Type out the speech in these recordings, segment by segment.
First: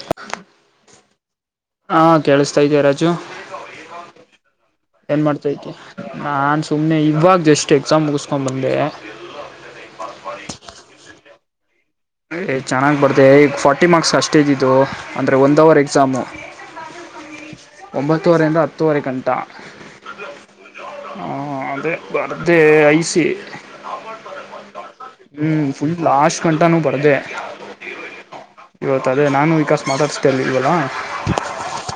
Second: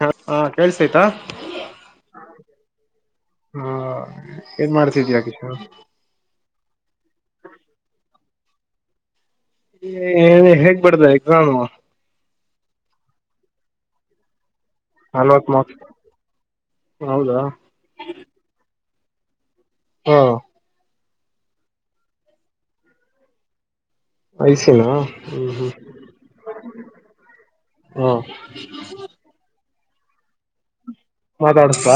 ಹ ಹಾ ಕೇಳುಸ್ಟೈತ ಹಾ ಕೇಳಿಸತಾ ಇದೆ ರಾಜು ಏನ್ ಮಾಡ್ತಿದ್ಯಾ ಏನ್ ಕಿಶೋರ್ ಮಾಡ್ತತಿ ನಾನ್ ಸುಮ್ನೆ ಇವಾಗ ಎಷ್ಟ್ ಎಕ್ಸಾಮ್ ಮುಗಆಯ್ತಾ ಬಂದೇ ಹೇಗ್ ಬರ್ದೇ ಎಕ್ಸಾಮ್ ಚನಾಗ್ ಬರ್ದೇ ಈ ಫಾರ್ಟಿ ಮಾರ್ಕ್ಸ್ ಅಷ್ಟೇ ಇದ ಇದು ಅಂದರೆ ನಲ್ವತ್ ಒಂದು ಮಾರ್ಕ್ಸ್ ಅವರ್ ಎಕ್ಸಾಮು ಹೌದಾ ಒಂಬತ್ತೂುವರೆಂದ ಹತ್ತೂವರೆ ಕಂಟ ಹಾ ಹ ಅದೇ ಬರ್ದೆೆ ಐಸಿ ಐಸಿನ ಹ್ಮ್ ಹ್ಮ ಹ್ಮ್ ಫುಲ್ ಲಾಸ್ಟ ಕಂ ಊ ಬರ್ದೇ ಹಾ ಇವತ್ತು ಅದೇ ನಾನು ವಿಕಾಸ್ ಮಾತಾಡುಸ್ತಾ ಇವಲ್ಲ ಮಾತಾಡುಸದ,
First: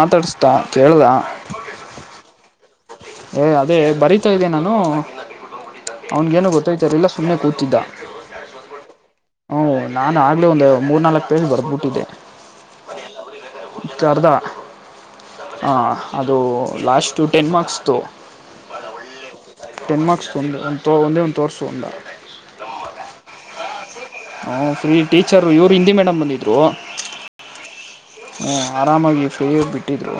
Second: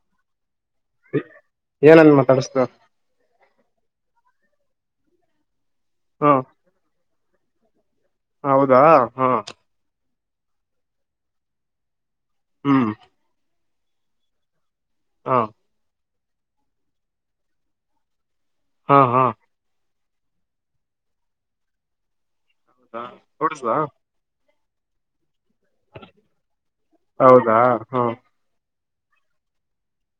ಮಾತಾಡ್ಸ್ತಾ ಕೇಳ್ದ ಏನನ್ ಮಾತಾಡಸ್ತ ಅ ಅದೇ ಬರೀತಾ ಇದ್ದೆ ನಾನು ಹಾ ಅವ್ನಿಗೇನು ಗೊತ್ತಾಯಿತಾಇರ್ಲಿಲ್ಲ ಇಲ್ಲ ಸುಮ್ಮನೆ ಕೂತಿದ್ದ ಹೌದಾ ಹಾ ಹ್ಞೂ ನಾನು ಆಗ್ಲೇ ಒಂದು ಮೂರ್ ನಾಲ್ಕ್ ಪೇಜ್ ಬರ್ಬಿಟ್ಟಿದ್ದೆ ಹ್ಮ್ ಅರ್ಧ ಹಾ ಹ ಅದು ಲಾಸ್ಟ್ು ಟೆನ್ ಮಾರ್ಕ್ಸ್ದು ಹಾ ಹಾ ಟೆನ್ ಮಾರ್ಕ್ಸ್ ತೊಂದ ಒಂದು ತೋ ಒಂದೇ ಒಂದು ತೋರಿಸು ಒಂದ ಹೌದಾ ಕೊಡಿಸಲಾ ಹ ಫ್ರೀ ಟೀಚರು ಇವ್ರು ಹಿಂದಿ ಮೇಡಮ್ ಬಂದಿದ್ರು ಹೌದಾ ಹಾ ಹು ಆರಾಮಾಗಿ ಫ್ರೀಯ ಬಿಟ್ಟಿದರು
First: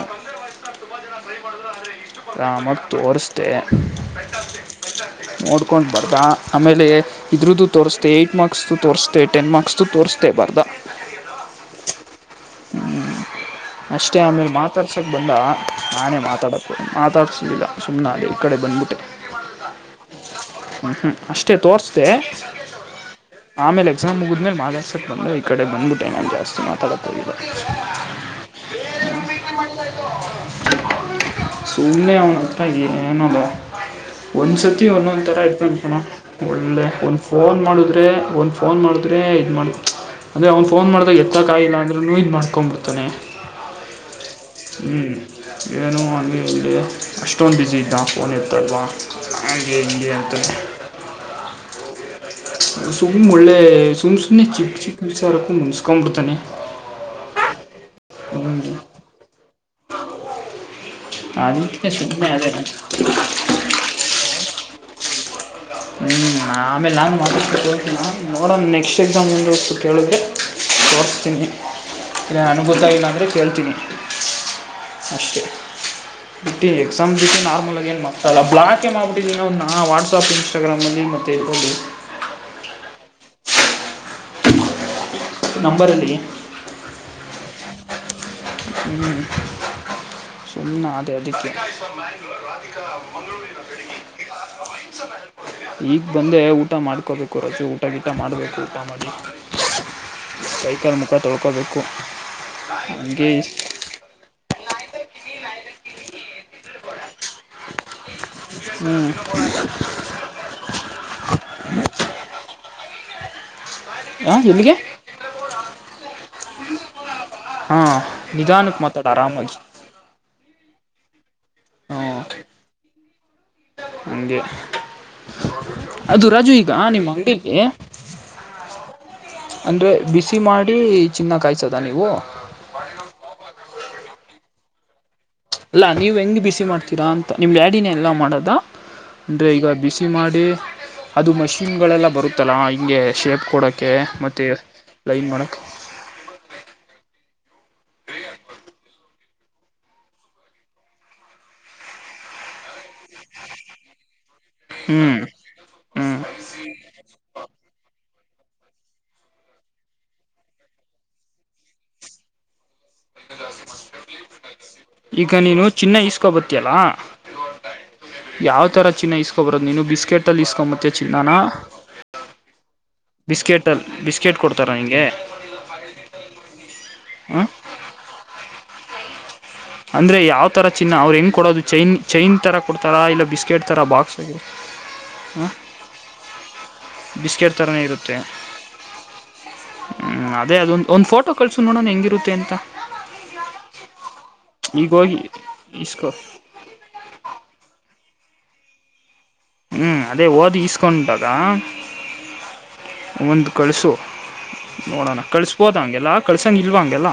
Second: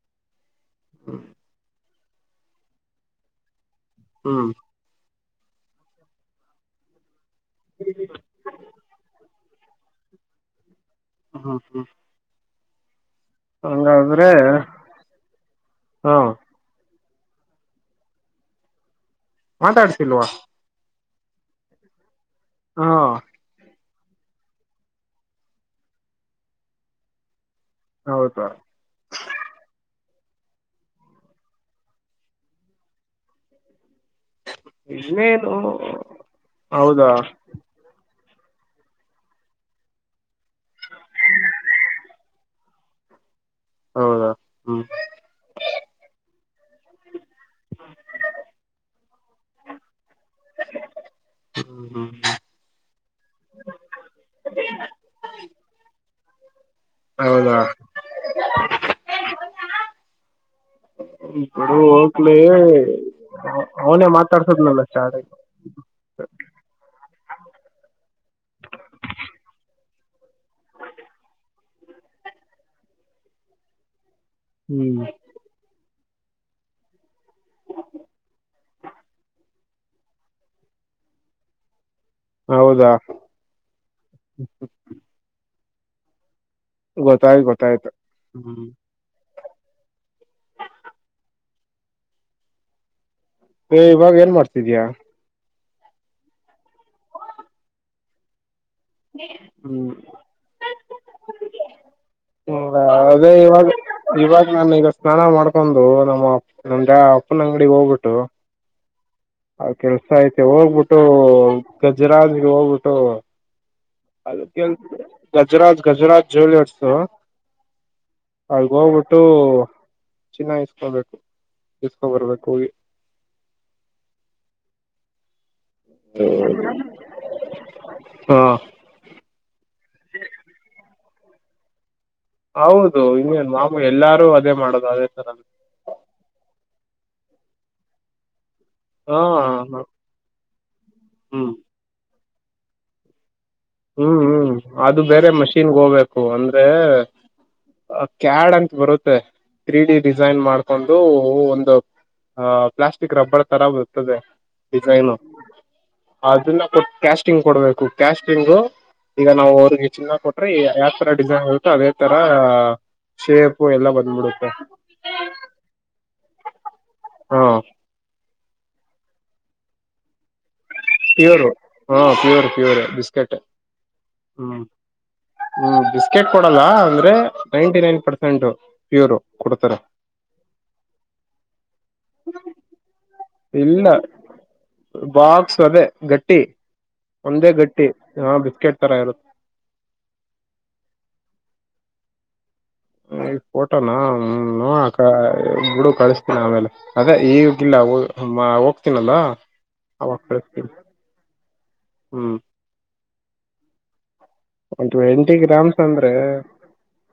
ಹ್ಮ ಮತ್ತು ತೋರ್ಸದ್ ಹ್ಮ್ ನೋಡ್ಕೊಂಡ್ ಬರ್್ದ ಆಮೇಲೆ ಇದ್ರುದು ತೋರಿಸಸ್ೆ ಏಟ್ ಮಾರ್ಕ್ಸ್ ತೋರಿಸಸ್ೆ ಟೆನ್ ಮಾರ್ಕ್ಸ್ ಚು ತೋರ್ಸದೆ ಬರ್ದ ಹ್ಮ ಹ್ಮ್ ಹ್ಞ ಅಷ್ಟೇ ಹಂಗಾದ್ರೆ ಆಮೇಲೆ ಮಾತಾಡ್ಸೋಕ್ಕೆ ಬಂದ ಹಾ ನಾನೇ ಮಾತಾಡಕ್ಕೆ ಮಾತಾಡ್ಿಸೋಲಿಲ್ಲ ಸುಮ್ಮನ್ ಅದೇ ಈ ಕಡೆ ಬಂದ್ಬಿಟ್ಟು ಮಾತಾಡ್ತಿಲ್ವಾ ಅಷ್ಟೇ ತೋರ್ಸದೆ ಹಾ ಆಮೇಲೆ ಎಕ್ಸಾಮ್ ಮುಗಿದ್ಮೇಲೆ ಮಾತಾಡ್ಸಕ್ಕೆ ಬಂದ ಈ ಕಡೆ ಬಂದಬಿಟ್ಟೆ ನಾನ್ ಜಸ್ತಿ ಮಾತಾಡತಕ ಹೋಗ್ ಹೌದಾ ಸುಮ್ನೆ ಅವ್ನತ್ರ ಏನ್ ಅದು ಒಂದ್ಸತಿ ಒಂದೊಂದ್ ತರ ಇನ್ನೇನು ಇರ್ತಾನೋ ಕಣೋ ಒಳ್ಳೆ ಹೌದಾ ಒಂದು ಫೋನ್ ಮಾಡಿದ್ರೆ ಒಂದ್ ಫೋನ್ ಮಾಡಿದ್ರೆ ಇದ್ ಮಾಡ ಮಾಚ್ ಅಂದ್ರೆ ಅವನ್ ಫೋನ್ ಮಾಡ್ದಾಗ ಎತ್ತ ಕಾಯಿಲ್ಲ ಅಂದ್ರ ಅದನ್ನು ಇದು ಮಾಡ್ಕೊಂಬಿಡ್ತಾನೆ ಹೌದಾ ಹ್ಮ್ ಹ್ಞ ಏನು ಅಂಗ ಇಲ್ಲಿ ಅಷ್ಟೊಂದು ಬ್ಯುಝಿ ಇದ್ದ ಫೋನ್ ಏತಲ್ವಾ ಹಾಗೇ ಇಿಯತ್ತ ಹ್ಮ್ ಹ್ಮ್ ಸುಮ ಒಳ್ಳೆ ಸುಮ್ ಸುಮ್ಮ್ನೆ ಚಿಕ್ಕ ಚಿಕ್ಕ ವಿಚಾರಕ್ಕು ಮುನ್ಸ್ಕೊ್ಬಿಡ್ತಾನೆ ಹೌದ ಹದಿ ಬಿಡು ಅದಕ್ಕೆ ಸುಮ್ಮನೆ ಹೋಗ್ಲಿ ಅದೇ ಅವನೇ ಮಾತಾಡ್ಸದ್ ನ ಚ ಸ ಹ್ಮ್ ಆಮೇಲೆ ನಾನ್ ಮಾ ನೋಡ ನೆಕ್ಸ್ಟ್ ಎಕ್ಸಾಮ್ ಮುಂದ ಕೇಳಿದ್ರೆ ತೋರಿಸ್ತೀನಿ ಇಲ್ಲ ನನಗೆ ಗೊತ್ತಾಗಿಲ್ಲ ಅಂದ್ರೆ ಕೇಳ್ತೀನಿ ಹ್ಮ್ ಅಷ್ಟೆ ಬಿಟ್ಟಿ ಎಕ್ಸಾಮ್ ನಾರ್ಮಲ ಆ ನ್ ಮಾ್ತಲ್ಲ ಬ್ಲಾಕೆ ಮಾಡ್ಬಿಟ್ಟಿನಿಧಿ ಅವನ್ನ ವಾಟ್ಆಪ್ ಇನ್ಸ್ಟಾಗ್ರಾಮ್ನಲ್ಲಿ ಮತ್ತುತ್ತ ಓಲಿ ಹೌದಾ ನಂಬರ್ ಅಲ್ಲಿ ಗೊತ್ತಾಯ್ತು ಗೊತ್ತಾಯ್ತು ಹ್ಮ್ ಸುನಾ ಅದೇ ಅದಕ್ಕೆ ಇವಾಗ ಏನ್ ಮಾಡ್ತಿದಯ ಈಗ ಬಂದೇ ಊಟ ಮಾಡ್ಕೋಬೇಕು ರೋಜೆ ಊಟ ಗೀಟ ಮಾಡಬೇಕು ಮಾಡ ಹ್ಮ ಬೈಕಲ್ ಮುಖ ತೊಳ್ಕೋಬೇಕು ಹ್ಮ ಅದೇ ಇವಾಗ ಇವಾಗ ನಾನ ಈಗ ಸ್ನಾನ ಮಾಡ್ಕೊಂಡು ನಮ್ಮ ನಮ್ದ ಅಪ್ಪನ ಅಂಗಡಿಗೆ ಹೋಗ್ಬಿಟ್ಟು ಹ್ಮ್ ಆ ಕೆಲ್ಸ ಐತಿ ಹೋಗ್ಬಿಟ್ಟು ಗಜರ ಹೋಗ್ಬಿಟ್ಟು ಹಾಂ ಅದಕ್ಕೆ ಎಲ್ಲಿಗೆ ಗಜರಾಜ್ ಗಜರಾಜ್ ಜ್ಯುವೆಲರ್ಸ್ ಹಾಂ ಅಳ್ಗ ನಿಧಾನಕ್ಕೆ ಮಾತಾಡು ಹೋಗ್ಬಿಟ್ಟು ಆರಾಮಾಗಿ ಚಿನ್ನಾಗಸ್ಕೊಬೇಕು ಎಸ್ಕೊ ಬರ್ಬೇಕುೋಗ ಹಗೆ ಅದು ರಾಜು ಈಗ ನಿಮ್ಮ ಹಂಗಕ್ಕೆ ಹಾ ಅಂದರೆ ಬಿಸಿ ಮಾಡಿ ಚಿನ್ನ ಕಾಯ್ಿಸದ ನೀವು ಹೌದು ಇನ್ನೇನು ನವು ಎಲ್ಲಾರು ಅದೇ ಮಾಡದು ಅದೇ ತರ ಅಲ್ಲಾ ನೀವ್ ಹೆಂಗ್ ಬಿಸಿ ಮಾಡ್ತೀರಾ ಅಂತ ನಿಮ್ ಡ್ಯಾಡಿನ ಎಲ್ಲಾ ಮಾಡದ ಹಾ ಅಂದ್ರೆ ಈಗ ಹ್ಮ್ ಬಿಸಿ ಮಾಡಿ ಅದು ಮಷಿನ್ಗಳೆಲ್ಲ ಬರುತ್ತಲ್ಲ ಹಿಂಗೆ ಶೇಪ್ ಕೊಡೋಕ್ಕೆ ಹ್ಮ್ ಮತ್ತು ಹ್ಮ್ ಅದು ಲೈನ್ ಬೇರೆ ಮಾಡೋಕ್ಕೆ ಮಷಿನ್ಗ ಹೋಗ್ಬೇಕು ಅಂದ್ರೆ ಕ್ಯಾಡ್ ಅಂತ ಬರುತ್ತೆ ತ್ರ್ರೀ ಡಿ ಡಿಸೈನ್ ಮಾಡ್ಕೊಂಡು ಒಂದು ಹ ಪ್ಲಾಸ್ಟಿಕ್ ರಬ್ಬರ್ ತರ ಬರ್ತದೆ ಹ್ಞೂ ಡಿಸೈನು ಹ್ಞೂ ಅದನ್ನ ಕೊ ಕ್ಯಾಸ್ಟಿಂಗ್ ಕೊಡ್ಬೇಕು ಕ್ಯಾಸ್ಟಿ್ ಂಗು ಈಗ ನಾವು ಅವ್ರಿಗೆ ಚಿನ್ನಾಗ ಕೊಟ್ರಿ ಯಾವ್ ತರ ಡಿಸೈನ್ ಹತು ಅದೇ ತರ ಶೇಪ್ಪು ಎಲ್ಲ ಬಂದ್ಬಿಡುತ್ತೆ ಈಗ ನೀನು ಚಿನ್ನ ಇಸ್ಕೊ ಬತೀಲ್ಲ ಹಾ ಯಾವ ತರ ಚನ್ನ ಇಸ್ಕೊ ಬರೋ ನೀನು ಬಿಸ್ೆಟ್ ಅಲ್ಲಿ ಇಸ್ಕೊಂಬ ಪ್ಯೋರ್ ಹಾ ಪ್ಯೋರ್ ಪ್ಯೋರ್ ಬಿಸ್ಕೆಟ್ ಅಲ್ಲಿ ಬಿಸ್ಕೆಟ್ ಕೊಡ್ತಾರಾ ನಿಂಗೆ ಹ್ಮ ಬಿಸ್ಕೆಟ್ ಕೊಡಲ್ಲ ಅಂದ್ರೆ ಹ್ಞೂ ನೈಂಟಿ ನೈನ್ ಪರ್ಸೆಂಟ್ ಪ್ಯೂರ್ ಕೊಡ್ತಾರೆ ಅಂದ್ರೆ ಯಾವ್ತರ ಚಿನ್ನ ಅವ್ರು ಹೆಂಗ್ ಕೊಡೋದು ಚೈನ್ ಚೈನ್ ತರ ಕೊಡ್ತಾರ ಇಲ್ಲ ಬಿಸ್ಕೆಟ್ ತರ ಇಲ್ಲ ಬಾಕ್ಸ ಬಾಕ್ಸ್ ಅದೇ ಗಟ್ಟಿ ಒಂದೇ ಬಿಸ್ಕೆಟ್ ಥರನೇ ಗಟ್ಟಿ ಇರುತ್ತೆ ಹಾ ಬಿಸ್ಕೆಟ್ ತರ ಇರುತ್ತೆ ಹ್ಮ್ ಅದೇ ಅದೊಂದ ಒಂದ್ ಫೋಟೋ ಕಳ್ಸು ನೋಡೋಣ ಹೆಂಗಿರುತ್ತೆ ಅಂತ ಈ ಫೋಟೋನಾ ಹ್ಮ ಈಗ ನ ಹೋಗಿ ಬಿಡು ಇಸ್ಕೊ ಕಳಿಸ್ತೀನಿ ಅವೆಲ್ಲ ಅದ ಈಗಿಲ್ಲ ಹ ಹೋಗ್ತೀನಲ್ಲಾ ಹ್ಮ್ ಅದೇ ಓದ ಇಸ್ಕೊಂಡಂಟಾಗ ಹ್ಮ್ ಒಂದು್ ಕಳ್ಸು ಒಂದು ನೋಡೋಣ ಎಂಟಿ ಕಳ್ಸ್ಬೋದ ಗ್ರಾಮ್ಸ್ ಹಂಗೆಲ್ಲ ಅಂದ್ರೆ ಕಳ್ಸಂಗ ಇಲ್ವಾ ಹಂಗೆಲ್ಲ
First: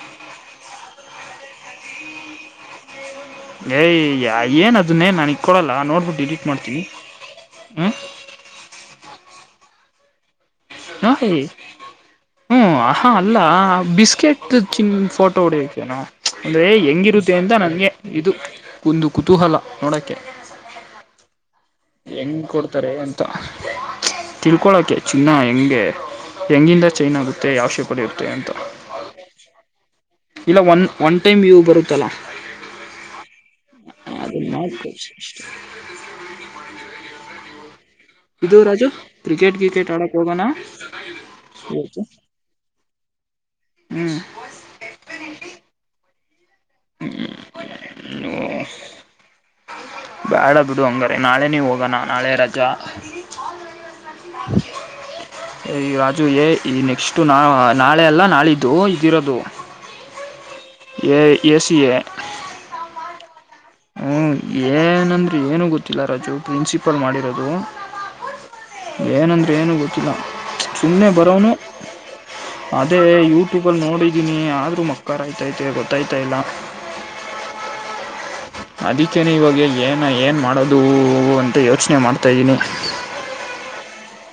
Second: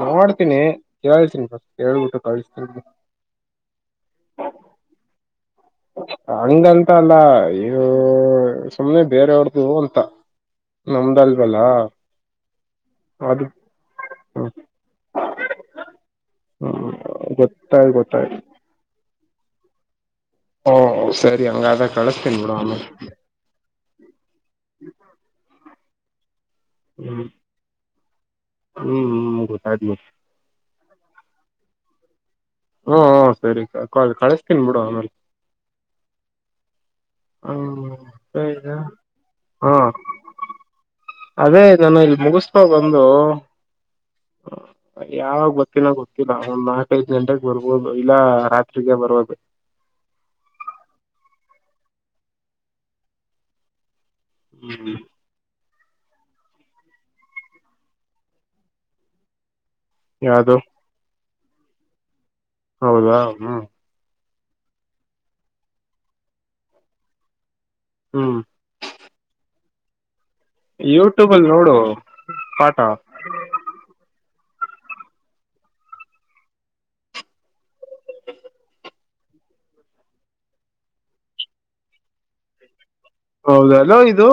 ನೋಡ್ತೀನಿ ಕೇಳ್ತೀನಿ ಫಸ್ಟ್ ಕೇಳ್ಬಿಟ್ಟು ಕಳ್ಸ್ತಿನಿ ಏಯ್ ಏನ್ ಅದನ್ನೇ ನನ ಹಂಗಂತ ಅಲ್ಲ ಇವು ಹ್ಮ್ ಸುಮ್ನೆ ಬೇರವ್ರ್ದು ಅಂತ ನಮ್ದ ಅಲ್ವಲ್ಲಾ ಹ್ಮ್ ಹಹಾ ಅಲ್ಲ ಬಿಸ್ಕೆಟ್ ಚಿ ಫೋಟೋ ಹೊಡಕ್ಕೆ ನ ಅಂದ್ರೆ ಹ್ಮ್ ಹೆಂಗಿರ್ ಅಂತ ನಂಗೆ ಗೊತ್ತಾಯ್ತು ಇದು ಗೊತ್ತಾಯ್ತು ಒಂದು ಕುತೂಹಲ ನೋಡಕ್ಕೆ ಓ ಸರಿ ಹಂಗಾದ ಕಳಸ್ತೇನ್ ಬಿಡ ಆಮೇಲೆ ತಿಳ್ಕೊಳಕೆ ಚಿನ್ನ ಹೆಂಗೆ ಹೆಂಗಿಂದ ಚೈನ್ ಹ್ಮ್ ಆಗುತ್ತೆ ಯಾ ಶೆಪ್ ಇರುತ್ತೆ ಅಂತ ಹ್ಮ್ ಹ್ಮ್ ಗೊತ್ತಾಯ್ತು ಗೊತ್ತು ಇಲ್ಲ ಒನ್ ಒನ್ ಟೈಮ್ ಯೂ ಬರುತ್ತಲಾ ಹ್ಮಹ್ಮ ಸರಿ ಅದನ್ನ ಕಳಸ್ತೀನ್ ಬಿಡು ಆಮೇಲೆ ಮಾಡ್ಬೋದು ಇದು ಹ್ಮ ರಾಜು ಕ್ರಿಕೆಟ್ ಹಾ ಗಿಕೆಟ್ ಆಡಕ್ಕೆ ಹೋಗೋಣ ಅದೇ ನಾನು ಇವತ್ತು ಇಲ್ಲಿ ಮುಗಿಸ್ತಾ ಬಂದ ಹ್ಮ್ [unintelligible] ಯಾವಾಗ ಗೊತ್ತಿಲ್ಲೋ ಗೊತ್ತಿಲ್ಲ ಒಂದ್ ನಾಲ್ಕಐದ ಗಂಟೆಗೆ ಬರ್ಬೋದು ಇಲ್ಲ ರಾತ್ರಿರಿಗೆ ಬರ್ಬೋದು ಬಾಳ ಬಿಡು ಹಂಗಾರೆ ನಾಳೆ ನೀ ಹೋಗೋಣ ನಾಳೆ ರಜಾ ಹ್ಮ್ ರಾಜು ಏ ಈ ನೆಕ್ಸ್ಟು ನಾ ನಾಳೆ ಅಲ್ಲ ನಾಳಿದ್ದು ಇದಿರೋದು ಯಾವದು ಎ ಎ ಸಿ ಎ ಹೌದಾ ಹ್ಮ ಹ್ಞೂ ಏನಂದ್ರೆ ಏನುೂ ಗೊತ್ತಿಲ್ಲ ರಾಜು ಪ್ರಿನ್ಸಿಪಲ್ ಮಾಡಿರೋದು ಹ್ಮ್ ಏನಂದ್ರೆ ಏನು ಗೊತ್ತಿಲ್ಲ ಸುಮ್ಮನೆ ಯೂಟ್ಯೂಬ್ ಅಲ್ಲಿ ಬರೋನು ನೋಡು ಪಾಠ ಅದೇ ಯೂಟ್ಯೂಬಲ್ಲಿ ನೋಡಿದ್ದೀನಿ ಆದ್ರೂ ಮಕ್ಕಾರ ಆಯ್ತತೆ ಗೊತ್ತಾಯ್ತಾ ಇಲ್ಲ ಹ ಅದಕ್ಕೇನೆ ಇವಾಗ ಏನು ಏನು ಮಾಡೋದು ಅಂತ ಯೋಚನೆ ಮಾಡ್ತಾಯ್ದೀನಿ ಹೌದಲ ಇದು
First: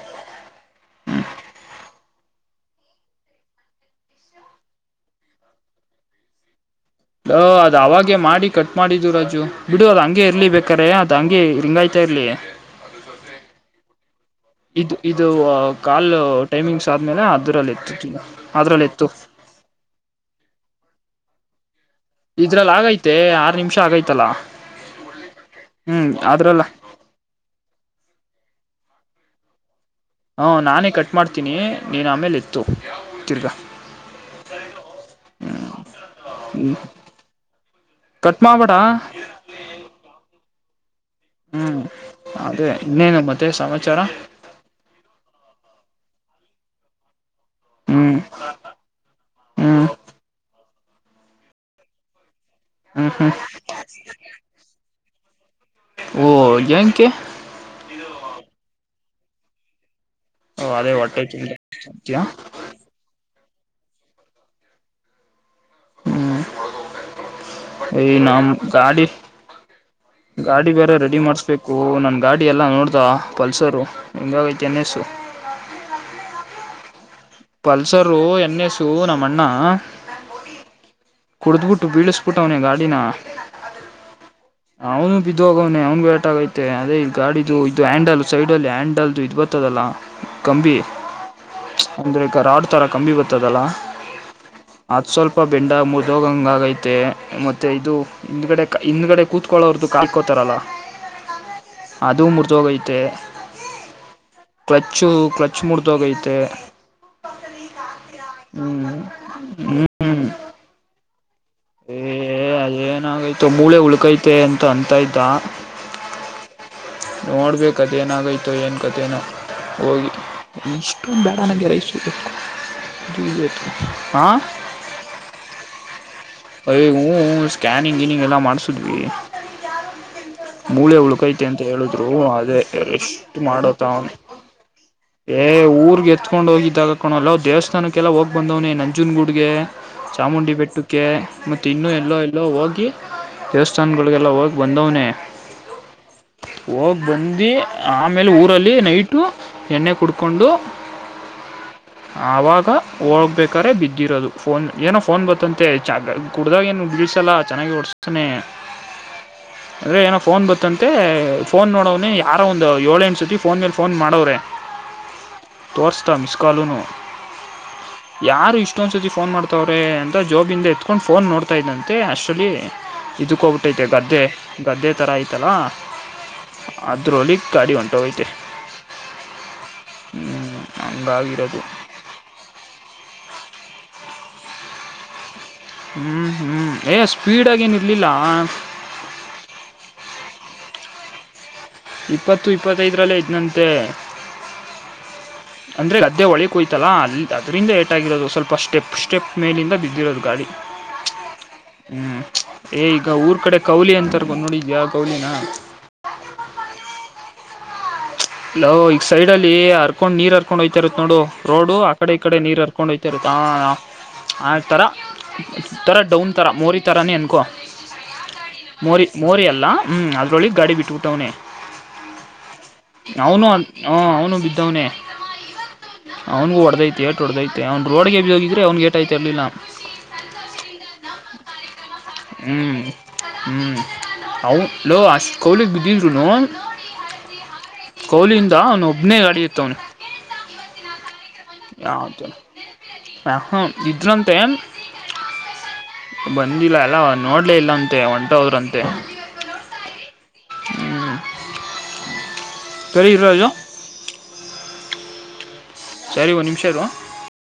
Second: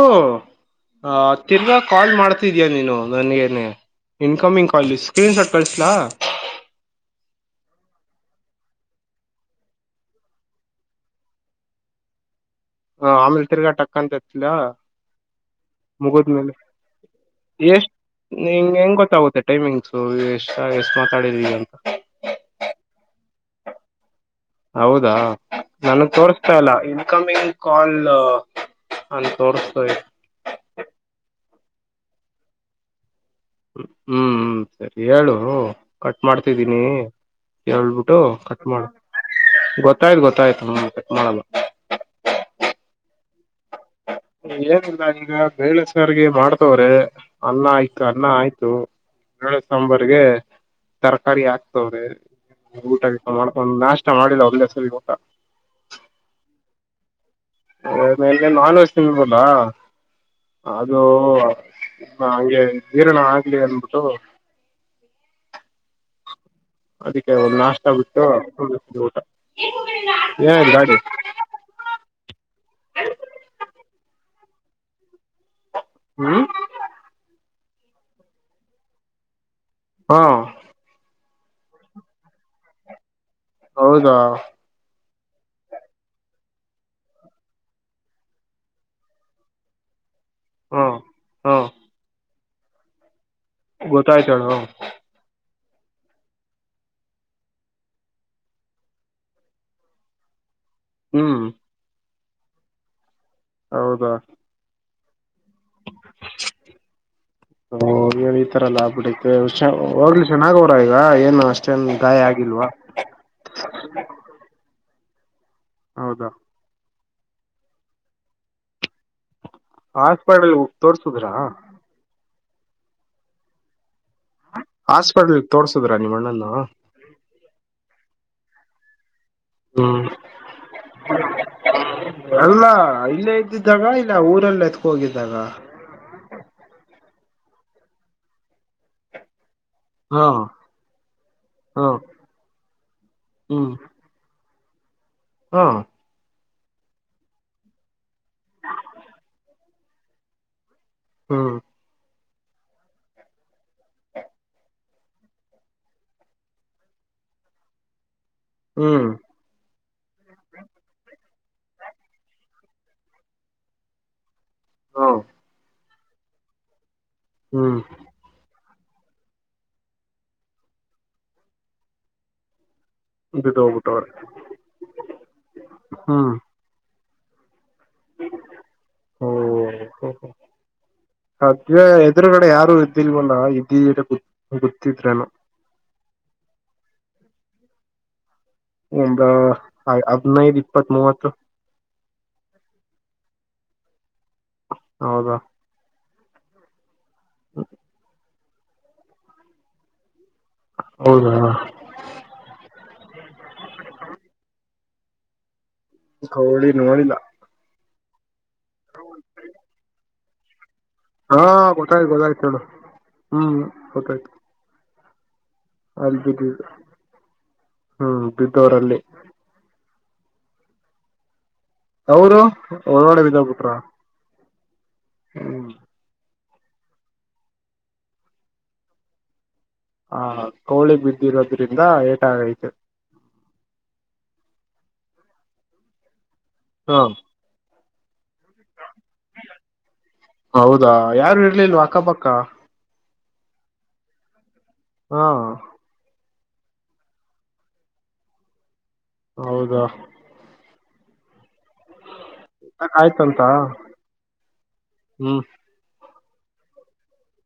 ಆ ತಿರ್ಗಾ ಕಾಲ್ ಮಾಡ್ತಿದಯ ನೀನು ನನ್ಗನೆ ಇನ್ಕಮಿಂಗ್ ಕಾಲ ಸ್ಕ್ರೀನ್ ಶಾಟ್ ಕಳಸಲಾ ಹ ಅದ್ ಅವಾಗೆ ಮಾಡಿ ಕಟ್ ಮಾಡಿದು ರಾಜು ಬಿಡು ಅದ ಹಂಗೆ ಇರ್ಲಿ ಬೇಕಾರೆ ಅದ್ ಹಂಗೆ ರಿಂಗಾಯ್ತಾ ಇರ್ಲಿ ಆಮೇಲೆ ತಿರ್ಗಾ ಟಕ್ ಅಂತ ಎತ್ಲಾ ಇದು ಇದು ಕಾಲ್ ಮುಗಿದ್ಮೇಲೆ ಟೈಮಿಂಗ್ಸ್ ಆದ್ಮೇಲೆ ಅದರಲ್ಲಿ ಎಷ್ಟ್ ಎತ್ತುತ್ತೀನಿ ನಿಂ ಅದರಲ್ಲಿ ಹೆಂಗ್ ಎತ್ತು ಗೊತ್ತಾಗುತ್ತೆ ಟೈಮಿಂಗ್ಸು ಎಷ್ಟ ಎಷ್ಟು ಮಾತಾಡಿದ ಈಗ ಇದ್ರಲ್ಲಿ ಆಗೈತೆ ಆರ್ ನಿಮಿಷ ಆಗೈತಲ್ಲಾ ಹೌದಾ ನನ್ಗ್ ತೋರ್ಸ್ತಾ ಇಲ್ಲ ಇನ್ಕಮಿಂಗ್ ಕಾಲ್ ನನ್ ತೋರ್ಸ್ತ ಹಾ ನಾನೇ ಕಟ್ ಮಾಡ್ತೀನಿ ನೀನ್ ಆಮೇಲೆ ಎತ್ತು ತಿರ್ಗಾ ಹ್ಮ ಹ್ಮ್ ಸರಿ ಹೇಳು ಕಟ್ ಹ್ಞೂ ಮಾಡ್ತಿದ್ದೀನಿ ಹೇಳ್ಬಿಟ್ಟು ಕಟ್ ಮಾಡ ಗೊತ್ತಾಯ್ತು ಗೊತ್ತಾಯ್ತು ಹ್ಮ ಕಟ್ ಮಾಡಲ್ಲ ಹ್ಮ್ ಅದೇ ಇನ್ನೇನು ಮತ್ತೆ ಸಮಾಚಾರ ಏನಿಲ್ಲ ಈಗ ಬೇಳೆ ಸಾರಿಗೆ ಮಾಡ್ತವ್ರೆ ಅನ್ನ ಆಯ್ತು ಹ್ಮ್ ಅನ್ನ ಆಯ್ತು ಬೆಳೆ ಹ್ಮ್ ಸಾಂಬರ್ಗೆ ತರಕಾರಿ ಆಕ್ತವ್ರೆ ಊಟ ಹ್ಮ್ ಗಿಟ ಹ್ಮ್ ಮಾಡಕೊಂದ್ ನಾಷ್ಟ ಮಾಡಿಲ್ಲ ಒಂದೇಸರಿಗ ಊಟ ಕೇ [unintelligible] ಓ ಅದೇ ಅದು ಹೊಟ್ಟೆ ತುಂಬ್ಯಾ ಹಂಗೆ ನೀರನ ಹಾಕ ಗೆಂದುಬಿಟ್ಟು ಹ್ಮ್ ಅದಕ್ಕೆ ಒ ನಾಷ್ಟ ಈ ಬಿಟ್ಟು ನಮ್ ಗಾಡಿ ಊಟ ಗಾಡಿ ಬೇರೆ ರೆಡಿ ಮಾಡ್ಸ್ಕು ನನ್ ಗಾಡಿ ಎಲ್ಲಾ ನೋಡ್ದ ಪಲ್ಸರು ಹೆಂಗ ತನೆಸು [inaudible] ಹ್ಮ್ ಪಲ್ಸರು ಎನ್ ಎಸು ನಮ್ಮಣ್ಣ ಹಾ ಕುಡ್ದಟ್ಟು ಬೀಳಸ್ಬಿಟ್ಟು ಅವನ ಗಾಡಿನ ಹೌದಾ ಅವನು ಬಿದ್ದ ಹೋಗವನನೆ ಅವ್ನು ಬರಟ್ ಆಗೈತೆ ಅದೇ ಗಾಡಿದು ಇದು ಹ್ಯಾಂಡಲ್ ಸೈಡ್ ಅಲ್ಲಿ ಹ್ಯಾಂಡಲ್ದು ಇದು ಬರ್ತದಲ್ಲಾ ಕಂಬಿ ಹಾ ಹಾ ಅಂದ್ರೆ ಕರ ಆಡ್ ತರ ಕಂಬಿ ಬ [unintelligible] ಲ್ಲ ಗೊತ್ತಾಯ್ತ ಹೇಳು ಅ ಸ್ವಲ್ಪ ಬೆಂಡ ಮೂ [unintelligible] ರೋಗಂಗ ಆಗೈತೆ ಮತ್ತೆ ಇದು ಹಿಂದ್ಗಡೆ ಹಿಂದ್ಗಡೆ ಕೂತ್ಕೊಳ್ಳಳೋರ್ದುು ಕಾಯ ಕೋತಾರಲ್ಲ ಹ್ಮ್ ಅದು ಮುರುಧೋಗೈತೇ ಹೌದಾ ಕ್ಲಚ್ಚು ಕ್ಲಚ್ ಮುರುದೋಗೈತೆ ಹೂ ಎನ್ ಇತರಲ್ಲ ಆಗ್ಬಿಟ್ಟತೆ ಹುಷಾರ್ ಹ್ಞೂ ಹೋಗಲಿ ಶೆನ್ನಾಗ ಅವರ ಈಗ ಏನು ಅಷ್ಟೇನ್ ಏ ಗಾಯ ಆಗಿಲ್ವಾ ಅದೇನಾಗೈತು ಮೂಳೆ ಉಳ್ಕೈತೆ ಅಂತ ಅಂತಾ ಇದ ಹೌದಾ ನೋಡ್ಬೇಕ ಅದ ನಾಗೈತ ಏನ್ ಕಥೇನೋ ಹೋಗಿ ಹಾಸ್ಪಿಟಲ್ ಇಷ್ಟೊ ತೋರ್ಸುದ್ರ ಬೇಡ ನಗೆ ರೈಸ ಹಾಸ್ಪಿಟ್ಲ್ ತೋರ್ಸುದ್ರ ನಿಮ್ಮ ಅಣ್ಣನ ಅಯ ಸ್ಕ್ಯಾನಿಂಗ್ ಇನಿಂಗ್ ಎಲ್ಲಾ ಮಾಡ್ಸುದ್ವಿ ಹ್ಮ್ ಅಂತ ಹೇಳಿದ್ರು ಅದೇ ಅಲ್ಲ ಇಲ್ಲೇ ರೆಸ್ಟ್ ಮಾಡೋ ಇದ್ದಿದ್ದಾಗ ತಾವನ್ ಇಲ್ಲ ಊರಲ್ಲ ಎತ್ಕ ಹೋಗಿದ್ದಾಗ ಏ ಊರ್ಗೆ ಎತ್ಕೊಂಡ ಹೋಗಿದ್ದಾಗ ಕಣೋಲೋ ದೇವಸ್ಥಾನಕ್ಕೆಲ್ಲಾ ಹೋಗ ಬಂದವ್ನೆ ನಂಜುನಗುಡ್ಗೆ ಹಾ ಚಾಮುಂಡಿ ಬೆೆಟ್ಟಕ್ಕೆ ಮತ್ತು ಹಾ ಇನ್ನೂ ಎಲ್ಲೋ ಎಲ್ಲೋ ಹೋಗಿ ಹ್ಮ್ ದೇವಸ್ಥಾನಗಳಿಗೆಲ್ಲ ಹೋಗಿ ಬಂದವನೇ ಹಾ ಹೋಗಿ ಬಂದು ಆಮೇಲೆ ಊರಲ್ಲಿ ನೈಟು ಎಣ್ಣೆ ಕುಡ್ಕೊಂಡು ಹ್ಮ ಆವಾಗ ಹೋಗ್ಬೇಕ್ರೆ ಬಿದ್ದಿರೋದು ಫೋನ್ ಏನೋ ಫೋನ್ ಬತ್ತಂತೆ ಹೆಚ್ಚ ಕುಡ್ದಾಗ ಏನು ಬಿಳಿಸಲ್ಲ ಚೆನ್ನಾಗಿ ಹೊಡುಸ್ತಾನೆ ಹ್ಮ್ ಅಂದ್ರೆ ಏನೋ ಫೋನ್ ಬತ್ತಂತೆ ಫೋನ್ ನೋಡವ್ನ ಯಾರೋ ಒಂದ್ ಏಳು ಎಂಟ್ ಸತಿ ಫೋನ್ ಮೇಲ್ ಫೋನ್ ಮಾಡೋವ್ರೆ ಹಾ ತೋರಿಸದ ಮಿಸ್ಸೆಡ್ ಕಾಲುನು ಹ್ಮ್ ಯಾರು ಇಷ್ಟ ಇಷ್ಟೊಂದಸರ್ತಿ ಫೋನ್ ಮಾಡ್ತವ್ರೆ ಅಂತ ಜಾಬಿಂದ ಎತ್ಕೊಂಡು ಫೋನ್ ನೋಡ್ತಾ ಇದ್ದಂತೆ ಆಕ್ಚುಲಿ ಇದಕ್ಕ ಬಿದ್ದು ಹೋಗಬಿಟ್ಟೈತೆ ಹೋಗ್ಬಿಟ್ಟವ್ರೆ ಗದ್ದೆ ಗದ್ದೆ ತರ ಐತಲ್ಲ ಹ್ಮ್ ಅ ದ್ರಲಿ ಗಾಡಿ ಹೊಂಟ ಹೋಗ್ ಐತೆ ಓ ಹ್ಮ ಸದ್ಯ ಎದುರುಗಡೆ ಯಾರು ಇದ್ದಿಲ್ವಲ ಇದ್ದಧಿಧರೆ ಗೂ ಗೊತ್ತಿದ್ರೇನು ಹ್ಮ್ ಹ್ಮ್ ಏನ್ ಸ್ಪೀಡ್ ಆಗ ಏನ ಇರ್ಲಿಲ್ಲ ಒಂದು ಹದಿನೈದು ಇಪ್ಪತ್ ಮೂವತ್ತು ಇಪ್ಪತ್ತು ಇಪ್ಪತ್ತೈದರಲ್ಲಿೇ ಐದನಂತೆ ಹೌದಾ ಇದೆ ಒಳಿಗೆೋಯ್ತಲ್ಲ ಅಲ್ಲಿ ಅದರಿಂದ ಏಟ್ ಆಗಿರೋದು ಸ್ವಲ್ಪ ಸ್ಟೆಪ್ ಸ್ಟೆಪ್ ಮೇಲಿಂದ ಬಿದ್ದಿರೋದು ಗಾಡಿ ಹೌದಾ ಹ್ಮ್ ಏ ಈಗ ಊರ್ ಕಡೆ ಕೌಲಿ ಅಂತರ್ ನೋಡಿದಿಯಾ ಕೊನಿನ [inaudible] ಗೌಳಿ ನೋಡಿಲ್ಲ ಲ್ ಈಗ ಸೈಡ್ ಅಲ್ಲಿ ಹರ್ಕೊಂಡ್ ನೀರ್ ಹರ್ಕೊಂಡ ಹೂಯ್ತು ಇರುತ್ತ ನೋಡು ಹಾ ರೋಡು ಆ ಗೊತ್ತಾಯ್ತು ಕಡೆ ಈ ಕಡೆ ಗೊತ್ತಾಯ್ತು ನೀರ್ ಹೇಳು ಹರ್ಕೊಂಡ ಹಯ್ತರುತ್ತ ಹ್ಮ್ ಆ ಗೊತ್ತಾಯ್ತು ಆ ತರ ಥರ ಅಲ್ಲಿ ಡೌನ್ ಥರ ಬಿದ್ದಿದ್ದು ಮೋರಿ ಥರನೇ ಅನ್ಕೊ ಹ್ಮ್ ಬಿದ್ದವರಲ್ಲಿ ಮೋರಿ ಮೋರಿ ಅಲ್ಲ ಹ್ಮ್ ಅದ್ರೊಳಗ್ ಗಾಡಿ ಬಿಟ್ಟ ಬಿಟ್ಟವನೇ ಅವರು [inaudible] ಅವನು ಬಿದ್ದೋಗ್ಬಿಟ್ರ ಹ ಅವನು ಬಿದ್ದವನ ಹ್ಮ್ ಅವನಗೂ ಒಡೆದೈತೆ ಎಟ್ ಒಡೆದೈತೆ ಅವನು ರೋಡ್ಗೆ ಬಿಧ ಹೋಗಿದರೆ ಅವನಗೆ ಏಟ ಐತೆ ಇರಲಿಲ್ಲ ಹಾ ಕೋಳಿ ಬಿದ್ದಿರೋದ್ರಿಂದ ಹ್ಞೂ ಏಟಾಗೈತು ಹಲ ಅಷ್ಟು ಕೋಳಿಗ ಬಿದ್ದಿದ್ರೂನು ಹಾ ಕೋಳಿಯಿಂದ ಅವನು ಒಬ್ಬನೇ ಗಾಡಿ ಎತ್ತವ್ನೆ ಹೌದಾ ಯಾರು ಇರ್ಲಿಲ್ವಾ ಅಕ್ಕಪಕ್ಕ ನ ಇದಿದ್ರಂತೆ ಹಾ ಬಂದಿಲ್ಲ ಅಲ್ಲ ನೋಡ್ಲೇ ಇಲ್ಲ ಅಂತೆ ಒಂಟ ಹೋದ್ರಂತೆ ಹೌದಾ ಹ್ಮ ಆಯ್ತಂತ ಹ್ಮ್ ಸರಿ ಒಂದು ನಿಮಿಷ ಇರು